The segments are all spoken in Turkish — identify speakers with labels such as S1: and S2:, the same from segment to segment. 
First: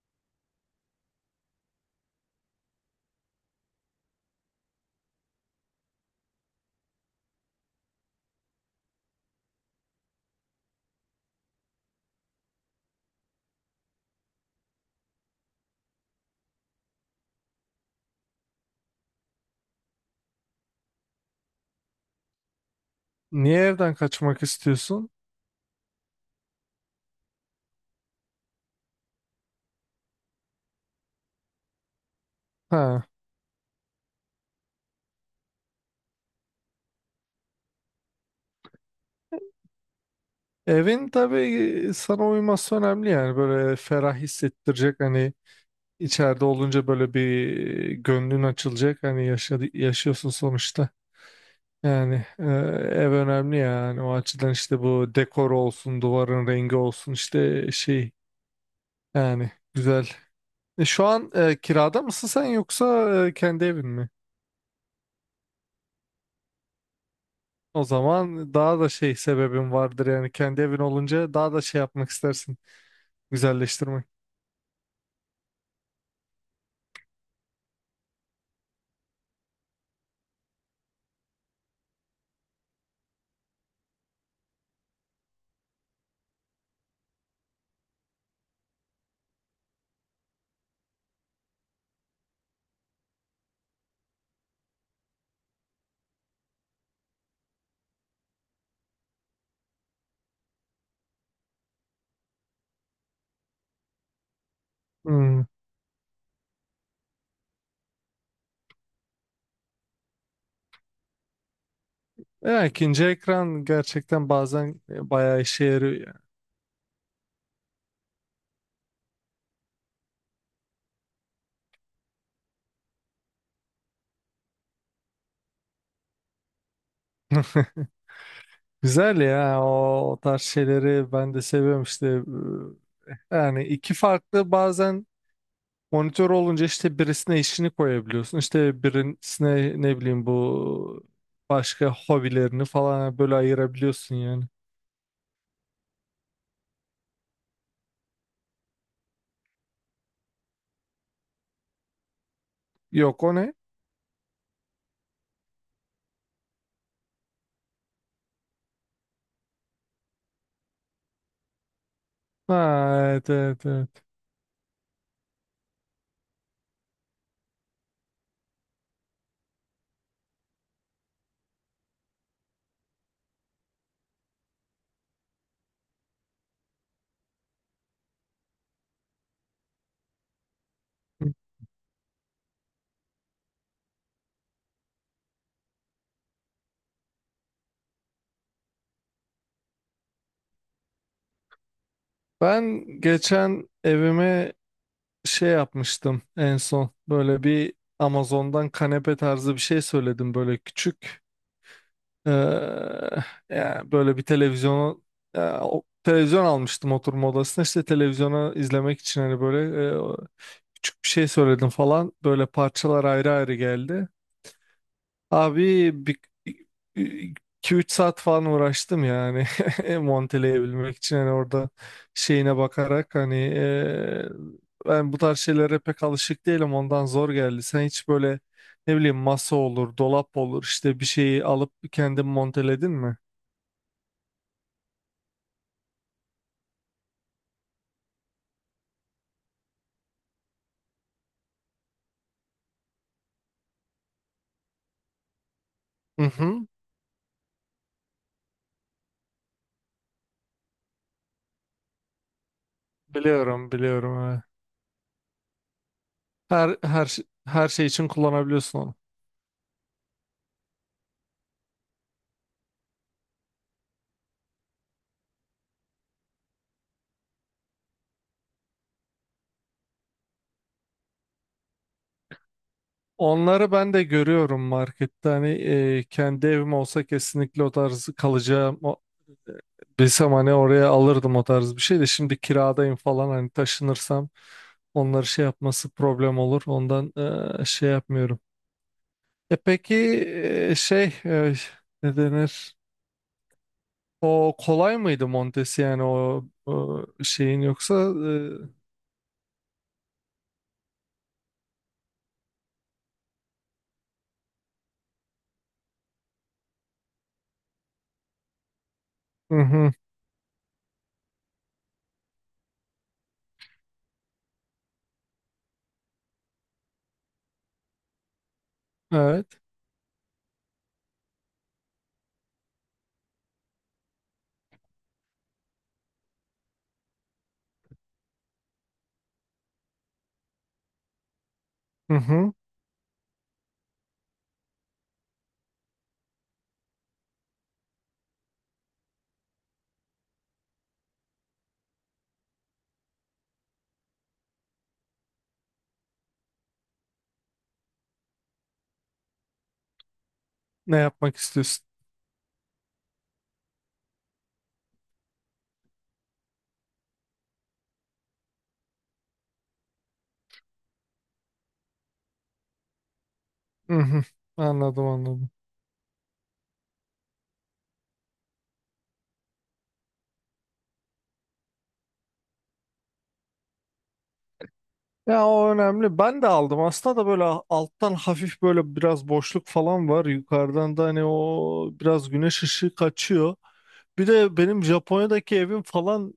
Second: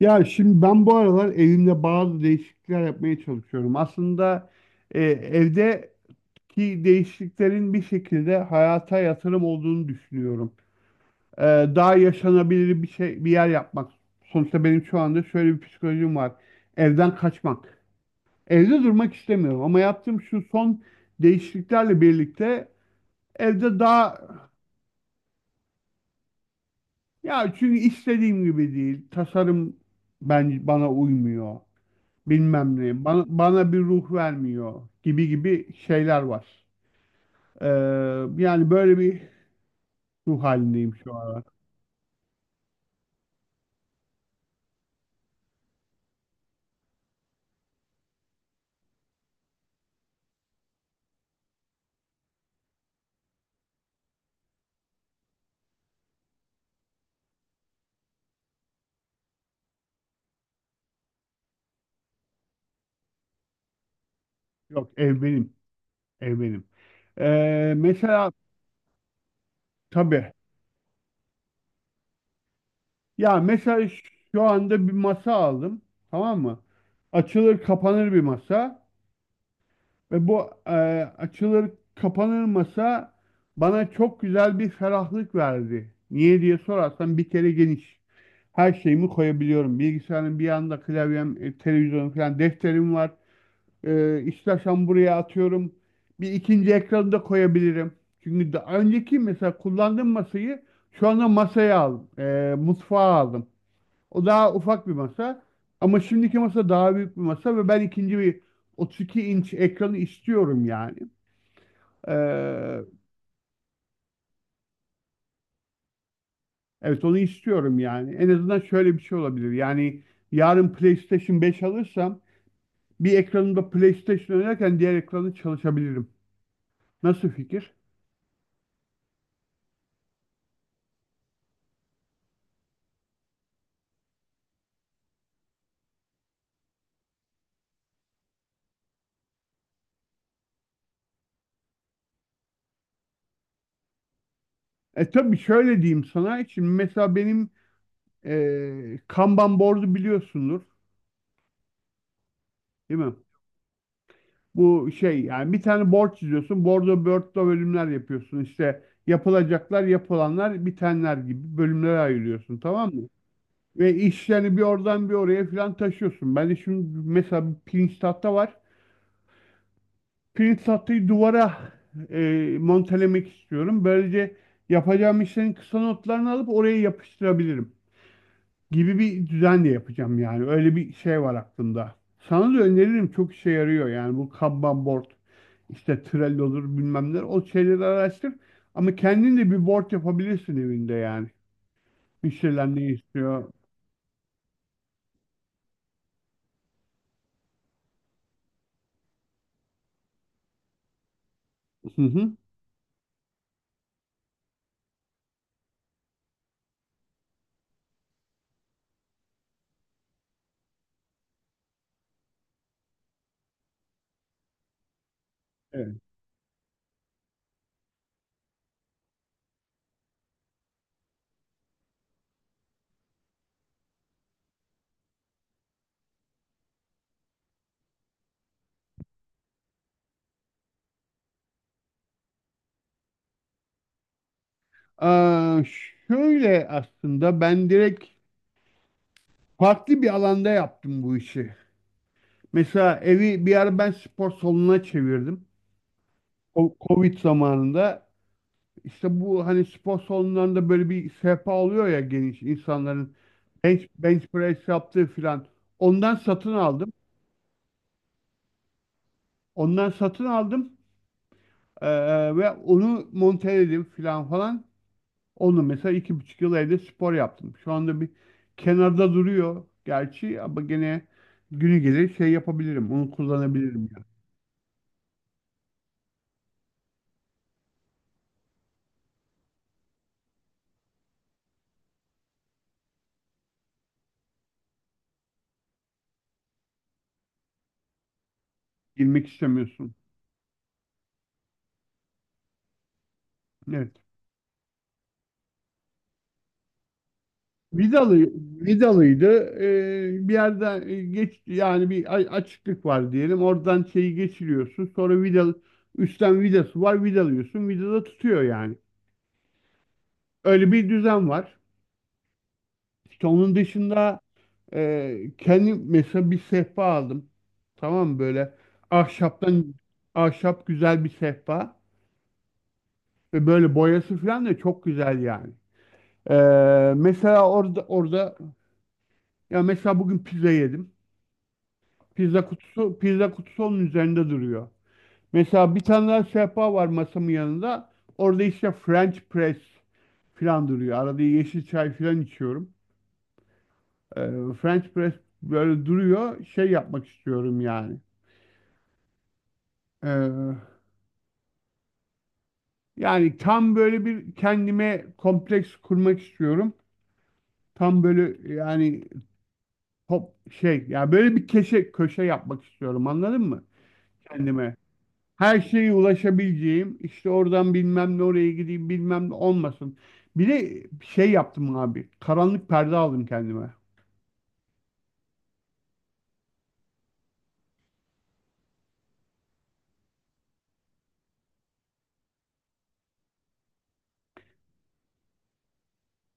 S1: Ya şimdi ben bu aralar evimde bazı değişiklikler yapmaya çalışıyorum. Aslında evdeki değişikliklerin bir şekilde hayata yatırım olduğunu düşünüyorum. E, Daha yaşanabilir bir şey, bir yer yapmak. Sonuçta benim şu anda şöyle bir psikolojim var. Evden kaçmak. Evde durmak istemiyorum ama yaptığım şu son değişikliklerle birlikte
S2: Niye
S1: evde
S2: evden
S1: daha
S2: kaçmak istiyorsun?
S1: ya çünkü istediğim gibi değil. Tasarım bence bana uymuyor. Bilmem
S2: Ha.
S1: ne bana bir ruh vermiyor gibi gibi şeyler var. Ee, Yani böyle bir ruh halindeyim
S2: Evin
S1: şu
S2: tabii
S1: an.
S2: sana uyması önemli, yani böyle ferah hissettirecek, hani içeride olunca böyle bir gönlün açılacak, hani yaşıyorsun sonuçta. Yani ev önemli, yani o açıdan, işte bu dekor olsun, duvarın rengi olsun, işte şey, yani güzel. Şu an kirada mısın sen, yoksa kendi evin mi?
S1: Yok ev benim. Ev benim.
S2: O
S1: Mesela
S2: zaman daha da şey sebebin vardır,
S1: tabii
S2: yani kendi evin olunca daha da şey yapmak istersin.
S1: ya mesela
S2: Güzelleştirmek.
S1: şu anda bir masa aldım, tamam mı? Açılır kapanır bir masa. Ve bu açılır kapanır masa bana çok güzel bir ferahlık verdi. Niye diye sorarsan, bir kere geniş. Her şeyimi koyabiliyorum. Bilgisayarın bir yanında klavyem, televizyonum falan, defterim var. İstersen buraya atıyorum. Bir ikinci ekranı da koyabilirim. Çünkü daha önceki mesela kullandığım masayı şu anda masaya aldım. Mutfağa aldım. O daha ufak bir
S2: Hmm.
S1: masa. Ama şimdiki masa daha büyük bir masa ve ben ikinci bir 32 inç ekranı istiyorum yani.
S2: Ya,
S1: Ee,
S2: ikinci ekran gerçekten bazen bayağı işe yarıyor yani.
S1: evet, onu istiyorum yani. En azından şöyle bir şey olabilir. Yani yarın PlayStation 5 alırsam bir ekranımda PlayStation oynarken diğer ekranı çalışabilirim. Nasıl fikir?
S2: Güzel ya, o tarz şeyleri ben de seviyorum işte. Yani iki farklı, bazen monitör olunca işte birisine işini koyabiliyorsun, İşte birisine ne bileyim bu başka hobilerini falan böyle ayırabiliyorsun yani.
S1: Tabii şöyle diyeyim sana. Şimdi mesela benim Kanban board'u biliyorsundur, değil mi?
S2: Yok, o ne?
S1: Bu şey, yani bir tane board çiziyorsun. Bordo börtlo bölümler yapıyorsun. İşte yapılacaklar, yapılanlar, bitenler gibi bölümlere
S2: Ha,
S1: ayırıyorsun, tamam mı?
S2: evet, evet, evet.
S1: Ve işlerini bir oradan bir oraya falan taşıyorsun. Ben de şimdi mesela bir pirinç tahta var. Pirinç tahtayı duvara montelemek istiyorum. Böylece yapacağım işlerin kısa notlarını alıp oraya yapıştırabilirim gibi bir düzen de yapacağım yani. Öyle bir şey var aklımda. Sana da öneririm, çok işe yarıyor yani bu Kanban board. İşte Trello olur, bilmem neler. O şeyleri araştır. Ama kendin de bir board yapabilirsin evinde yani. Müşteriler ne
S2: Ben
S1: istiyor?
S2: geçen evime şey yapmıştım en son, böyle bir Amazon'dan kanepe tarzı bir şey söyledim, böyle küçük.
S1: Hı hı.
S2: Ee, Yani böyle bir televizyonu, ya, televizyon almıştım oturma odasına, işte televizyonu izlemek için, hani böyle e, küçük bir şey söyledim falan, böyle parçalar ayrı ayrı geldi. Abi
S1: Evet.
S2: bir 2-3 saat falan uğraştım yani, monteleyebilmek için, hani orada şeyine bakarak, hani ben bu tarz şeylere pek alışık değilim, ondan zor geldi. Sen hiç böyle ne bileyim masa olur, dolap olur, işte bir şeyi alıp kendin monteledin mi?
S1: Aa, şöyle aslında ben direkt farklı bir alanda yaptım bu işi. Mesela evi bir ara ben spor salonuna çevirdim.
S2: Hı hı.
S1: O Covid zamanında, işte bu hani spor salonlarında böyle bir sehpa oluyor ya, geniş, insanların
S2: Biliyorum,
S1: bench,
S2: biliyorum.
S1: bench
S2: Evet.
S1: press yaptığı filan. Ondan satın
S2: Her
S1: aldım.
S2: her şey- her şey için kullanabiliyorsun onu.
S1: Ondan satın aldım. Ee, Ve onu monteledim filan falan. Onu mesela 2,5 yıl evde spor yaptım. Şu anda bir kenarda duruyor gerçi ama gene günü gelir şey yapabilirim. Onu
S2: Onları
S1: kullanabilirim
S2: ben de
S1: ya.
S2: görüyorum markette. Hani kendi evim olsa kesinlikle o tarz kalacağım. Bilsem hani oraya alırdım o tarz bir şey de, şimdi kiradayım falan, hani taşınırsam onları şey yapması problem olur. Ondan şey yapmıyorum.
S1: Girmek
S2: E
S1: istemiyorsun.
S2: peki şey, ne denir?
S1: Evet.
S2: O kolay mıydı montesi, yani o şeyin yoksa?
S1: Vidalı, vidalıydı. Bir yerden geç yani, bir açıklık var diyelim. Oradan şeyi geçiriyorsun. Sonra üstten vidası var. Vidalıyorsun. Vidada tutuyor yani.
S2: Hı hı,
S1: Öyle bir düzen var. İşte onun dışında, kendi mesela bir sehpa aldım. Tamam mı? Böyle
S2: evet.
S1: ahşaptan, ahşap güzel bir sehpa ve böyle boyası falan da çok güzel yani. Mesela orada ya mesela bugün pizza yedim.
S2: Hı
S1: Pizza
S2: hı.
S1: kutusu pizza kutusu onun üzerinde duruyor. Mesela bir tane daha sehpa var masamın yanında. Orada işte French press falan duruyor. Arada yeşil çay falan içiyorum. Ee, French press böyle duruyor. Şey yapmak istiyorum yani.
S2: Ne yapmak istiyorsun?
S1: Yani tam böyle bir kendime kompleks kurmak istiyorum. Tam böyle yani top şey ya, böyle bir keşe köşe yapmak istiyorum, anladın mı?
S2: Hı hı.
S1: Kendime.
S2: Anladım, anladım.
S1: Her şeye ulaşabileceğim, işte oradan bilmem ne, oraya gideyim bilmem ne olmasın. Bir de şey yaptım abi. Karanlık perde aldım kendime.
S2: Ya, o önemli. Ben de aldım. Aslında da böyle alttan hafif böyle biraz boşluk falan var. Yukarıdan da hani o biraz güneş ışığı kaçıyor. Bir de benim Japonya'daki evim falan,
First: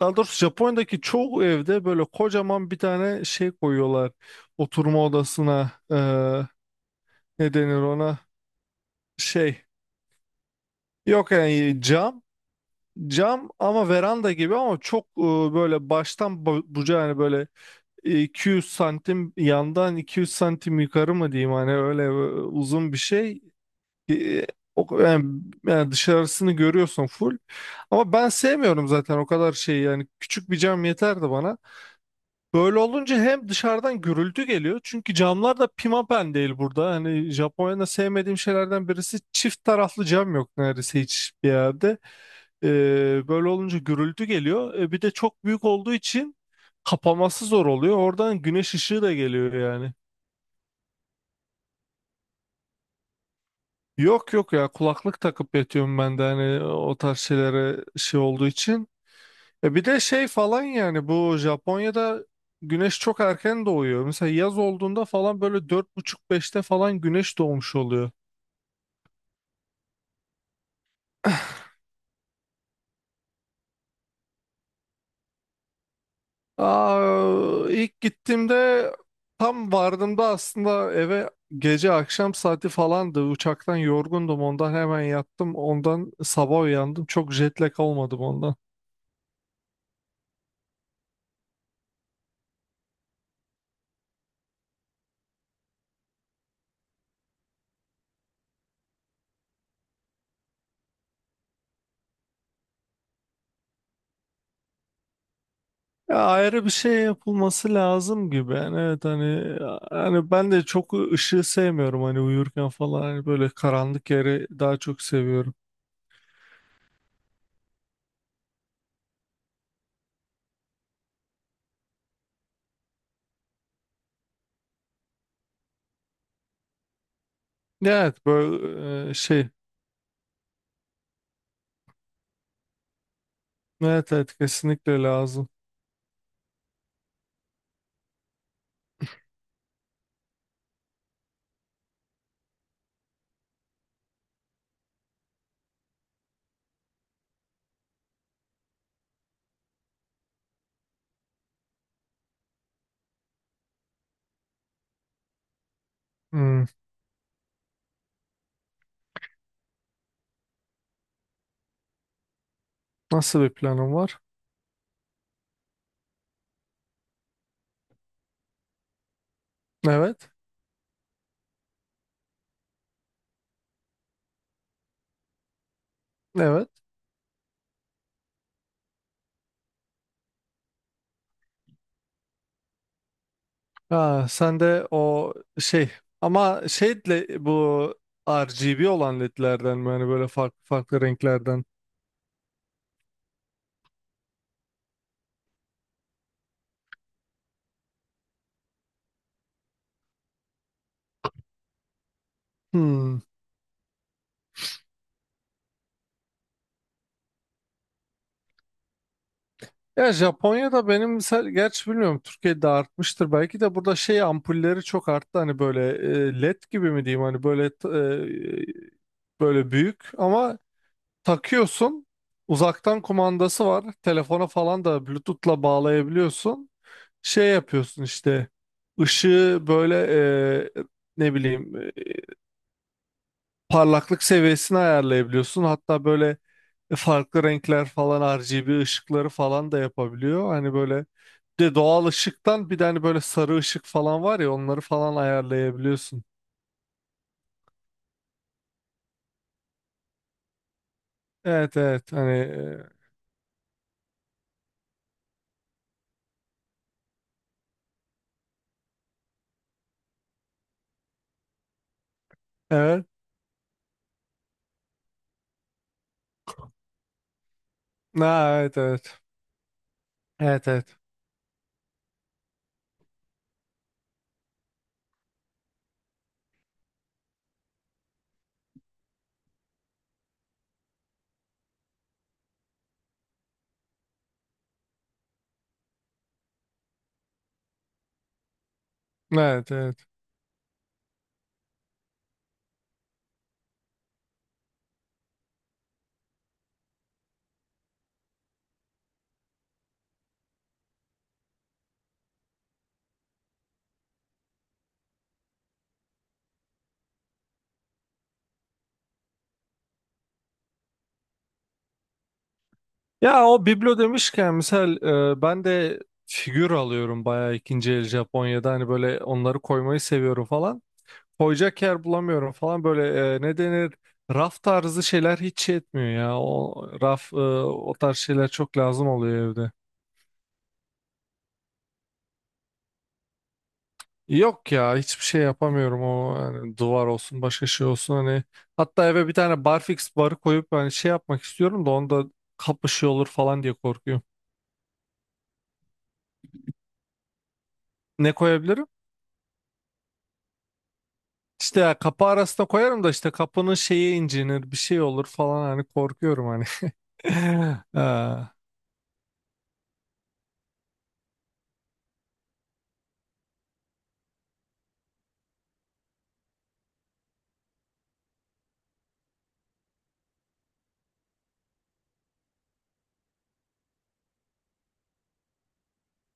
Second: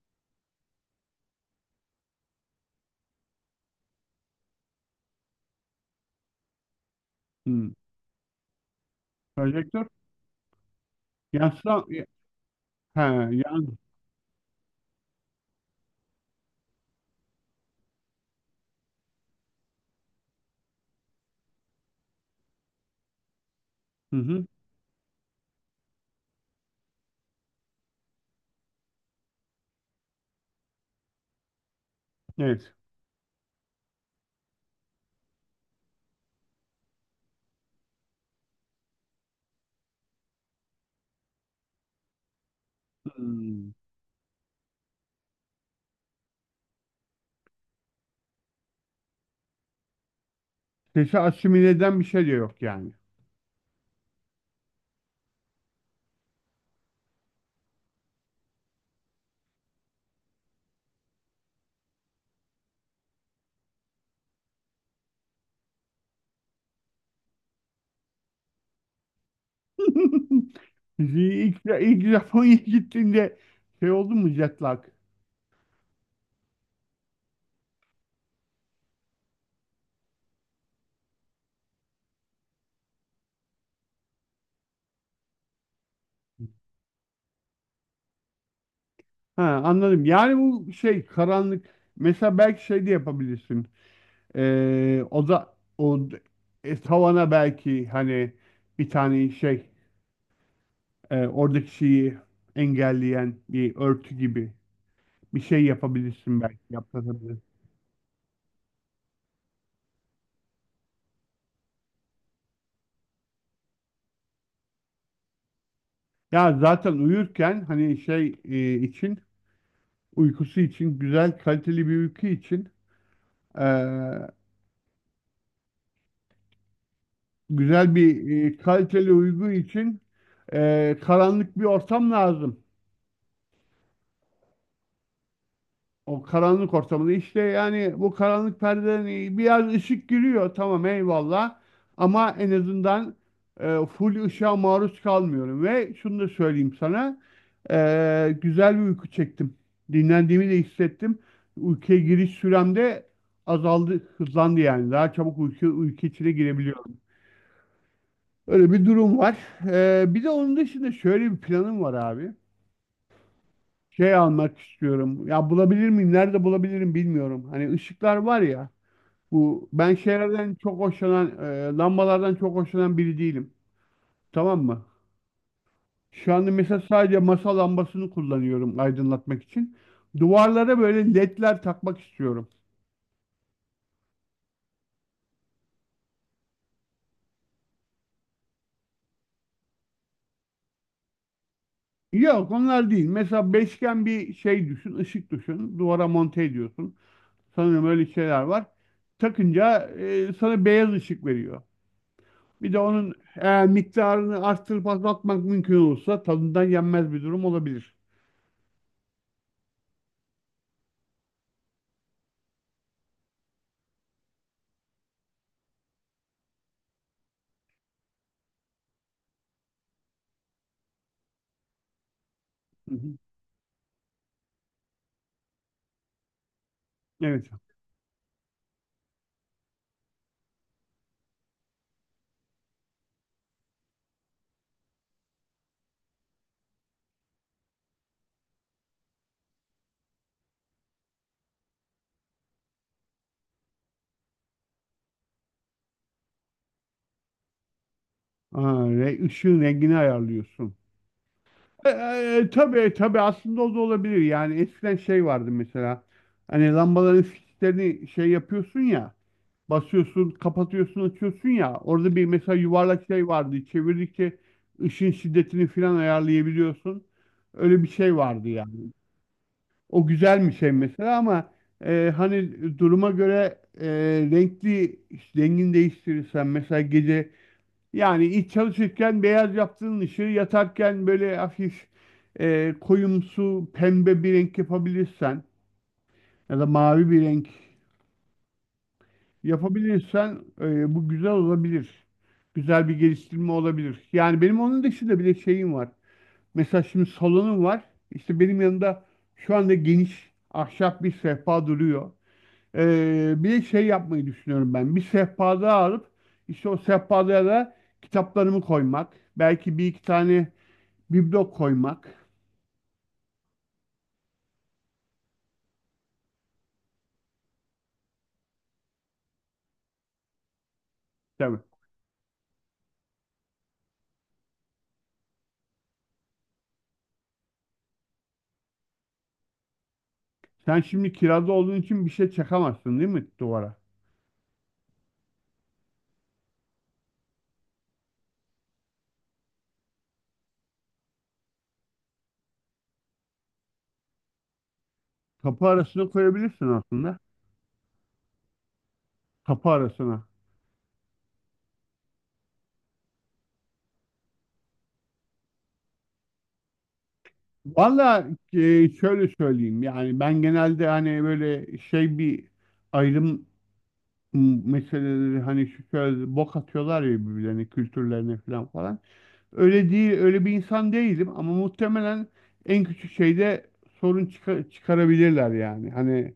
S2: daha doğrusu Japonya'daki çoğu evde böyle kocaman bir tane şey koyuyorlar. Oturma odasına ne
S1: Hmm.
S2: denir ona, şey.
S1: Projektör.
S2: Yok yani,
S1: Yansıtan
S2: cam.
S1: he,
S2: Cam
S1: yan,
S2: ama veranda gibi, ama çok böyle baştan bucağı, hani böyle 200 santim yandan, 200 santim yukarı mı diyeyim, hani öyle uzun bir şey.
S1: hı hı,
S2: E, o, yani, yani dışarısını görüyorsun full. Ama ben sevmiyorum zaten o kadar şeyi, yani küçük bir cam yeterdi bana.
S1: evet.
S2: Böyle olunca hem dışarıdan gürültü geliyor, çünkü camlar da pimapen değil burada. Hani Japonya'da sevmediğim şeylerden birisi, çift taraflı cam yok neredeyse hiçbir yerde. E, Böyle
S1: Hmm.
S2: olunca gürültü geliyor. Bir de çok büyük olduğu için kapaması zor oluyor. Oradan güneş ışığı da geliyor yani.
S1: Sesi asimile eden bir şey de yok yani.
S2: Yok yok ya, kulaklık takıp yatıyorum ben de, hani o tarz şeylere şey olduğu için. Bir de şey falan, yani bu Japonya'da güneş çok erken doğuyor. Mesela yaz olduğunda falan böyle 4:30 5'te falan güneş doğmuş oluyor.
S1: İlk Japonya'ya gittiğinde şey oldu mu, jetlak?
S2: Aa, ilk gittiğimde tam vardığımda aslında eve gece akşam saati falandı. Uçaktan yorgundum, ondan hemen yattım. Ondan sabah uyandım. Çok jet lag olmadım ondan.
S1: Ha, anladım. Yani bu şey, karanlık. Mesela belki şey de yapabilirsin. O da o tavana belki hani bir tane şey oradaki şeyi engelleyen bir örtü gibi bir şey
S2: Ya,
S1: yapabilirsin, belki
S2: ayrı bir şey
S1: yaptırabilirsin.
S2: yapılması lazım gibi. Yani evet hani ben de çok ışığı sevmiyorum, hani uyurken falan, hani böyle karanlık yeri daha çok seviyorum.
S1: Ya zaten uyurken hani şey için, uykusu için, güzel kaliteli bir uyku için e, güzel
S2: Evet
S1: bir
S2: böyle
S1: kaliteli
S2: şey,
S1: uygu için karanlık bir ortam lazım.
S2: evet evet, kesinlikle lazım.
S1: O karanlık ortamında işte, yani bu karanlık perdeden biraz ışık giriyor, tamam, eyvallah, ama en azından full ışığa maruz kalmıyorum ve şunu da söyleyeyim sana, güzel bir uyku çektim. Dinlendiğimi de hissettim. Uykuya giriş sürem de azaldı, hızlandı yani. Daha çabuk uyku içine
S2: Hmm.
S1: girebiliyorum. Öyle bir durum var. Bir de onun dışında şöyle bir planım var abi.
S2: Nasıl bir planım
S1: Şey
S2: var?
S1: almak istiyorum. Ya bulabilir miyim? Nerede bulabilirim bilmiyorum. Hani ışıklar var ya. Bu ben
S2: Evet.
S1: şeylerden çok hoşlanan, lambalardan çok hoşlanan biri değilim. Tamam mı? Şu anda
S2: Evet.
S1: mesela sadece masa lambasını kullanıyorum aydınlatmak için. Duvarlara böyle ledler takmak istiyorum.
S2: Ha, sen de o şey, ama şeyle bu RGB olan ledlerden mi? Hani böyle farklı farklı renklerden.
S1: Yok, onlar değil. Mesela beşgen bir şey düşün, ışık düşün. Duvara monte ediyorsun. Sanırım öyle şeyler var. Takınca sana beyaz ışık veriyor. Bir de onun
S2: Hmm.
S1: miktarını arttırıp azaltmak mümkün olursa tadından yenmez bir durum olabilir.
S2: Ya Japonya'da benim mesela, gerçi bilmiyorum Türkiye'de artmıştır belki de, burada şey ampulleri çok arttı hani böyle led gibi mi diyeyim, hani böyle böyle büyük ama takıyorsun.
S1: Hı
S2: Uzaktan
S1: hı.
S2: kumandası var. Telefona falan da Bluetooth'la bağlayabiliyorsun. Şey
S1: Evet.
S2: yapıyorsun işte. Işığı böyle e, ne bileyim parlaklık seviyesini ayarlayabiliyorsun. Hatta böyle farklı renkler falan, RGB ışıkları falan da yapabiliyor. Hani böyle bir de doğal ışıktan, bir de hani böyle sarı ışık falan var ya, onları falan ayarlayabiliyorsun.
S1: Aa, ışığın rengini ayarlıyorsun.
S2: Evet evet, hani
S1: Tabii tabii, aslında o da olabilir. Yani eskiden şey vardı mesela. Hani lambaların fişlerini şey yapıyorsun ya, basıyorsun, kapatıyorsun, açıyorsun ya. Orada bir mesela
S2: evet.
S1: yuvarlak şey vardı. Çevirdikçe ışın şiddetini falan ayarlayabiliyorsun. Öyle bir şey vardı
S2: Ha,
S1: yani.
S2: evet evet.
S1: O güzel bir
S2: Evet
S1: şey
S2: evet.
S1: mesela ama hani duruma göre, renkli, rengini değiştirirsen mesela gece, yani iç çalışırken beyaz yaptığın ışığı yatarken böyle hafif koyumsu pembe bir renk yapabilirsen ya da mavi bir renk
S2: Evet evet.
S1: yapabilirsen bu güzel olabilir. Güzel bir geliştirme olabilir. Yani benim onun dışında bile şeyim var. Mesela şimdi salonum var. İşte benim yanında şu anda geniş ahşap bir sehpa duruyor. Bir de şey yapmayı düşünüyorum ben. Bir sehpa daha alıp işte o sehpada da kitaplarımı koymak. Belki bir iki tane biblo koymak.
S2: Ya, o biblo demişken misal ben de figür alıyorum bayağı, ikinci el Japonya'da hani böyle onları koymayı seviyorum falan.
S1: Tabii.
S2: Koyacak yer bulamıyorum falan, böyle ne denir, raf tarzı şeyler hiç şey etmiyor ya. O raf, o tarz şeyler çok lazım oluyor evde.
S1: Sen şimdi kirada olduğun için bir şey çakamazsın değil mi duvara?
S2: Yok ya, hiçbir şey yapamıyorum, o hani duvar olsun başka şey olsun, hani hatta eve bir tane barfix barı koyup hani şey yapmak istiyorum da, onda kapışıyor olur falan diye korkuyorum.
S1: Kapı arasına koyabilirsin aslında.
S2: Ne koyabilirim?
S1: Kapı arasına.
S2: İşte ya kapı arasına koyarım da, işte kapının şeyi incinir bir şey olur falan hani, korkuyorum hani.
S1: Valla,
S2: Ha.
S1: şöyle söyleyeyim yani, ben genelde hani böyle şey, bir ayrım meseleleri, hani şu şöyle bok atıyorlar ya birbirlerine, kültürlerine falan falan. Öyle değil, öyle bir insan değilim ama muhtemelen en küçük şeyde sorun çıkarabilirler yani. Hani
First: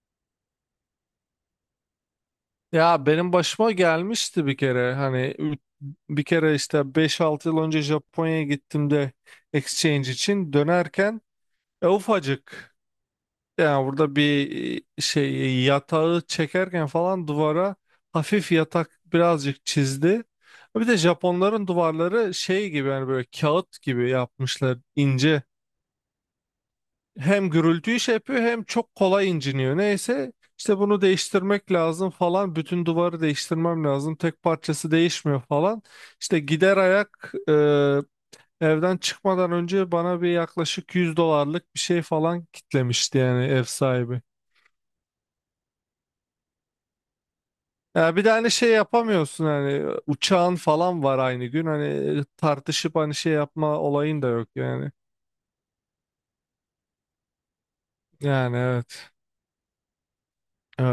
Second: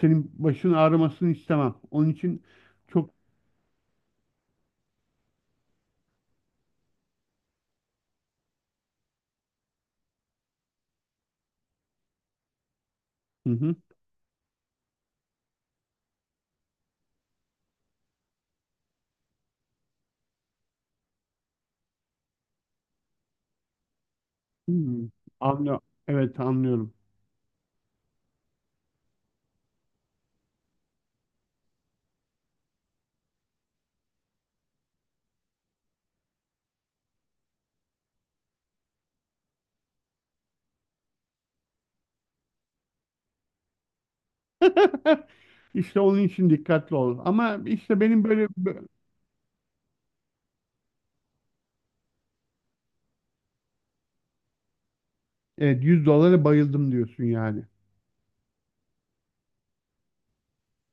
S1: senin başın ağrımasını istemem. Onun için
S2: Ya,
S1: çok.
S2: benim başıma gelmişti bir kere hani, bir kere işte 5-6 yıl önce Japonya'ya gittim de, exchange için dönerken ufacık,
S1: Hı hı.
S2: yani burada bir şey yatağı çekerken falan duvara, hafif yatak birazcık çizdi. Bir de Japonların duvarları şey gibi, yani böyle kağıt gibi yapmışlar
S1: Hmm.
S2: ince,
S1: Anlıyorum. Evet, anlıyorum.
S2: hem gürültüyü şey yapıyor hem çok kolay inciniyor. Neyse, işte bunu değiştirmek lazım falan. Bütün duvarı değiştirmem lazım. Tek parçası değişmiyor falan. İşte gider ayak evden çıkmadan önce bana bir yaklaşık 100 dolarlık bir şey falan kitlemişti yani, ev sahibi.
S1: İşte onun için dikkatli ol. Ama işte
S2: Ya
S1: benim
S2: bir de
S1: böyle
S2: hani şey yapamıyorsun, hani uçağın falan var aynı gün, hani tartışıp hani şey yapma olayın da yok yani.
S1: evet, 100 dolara bayıldım diyorsun yani.
S2: Yani evet. Evet.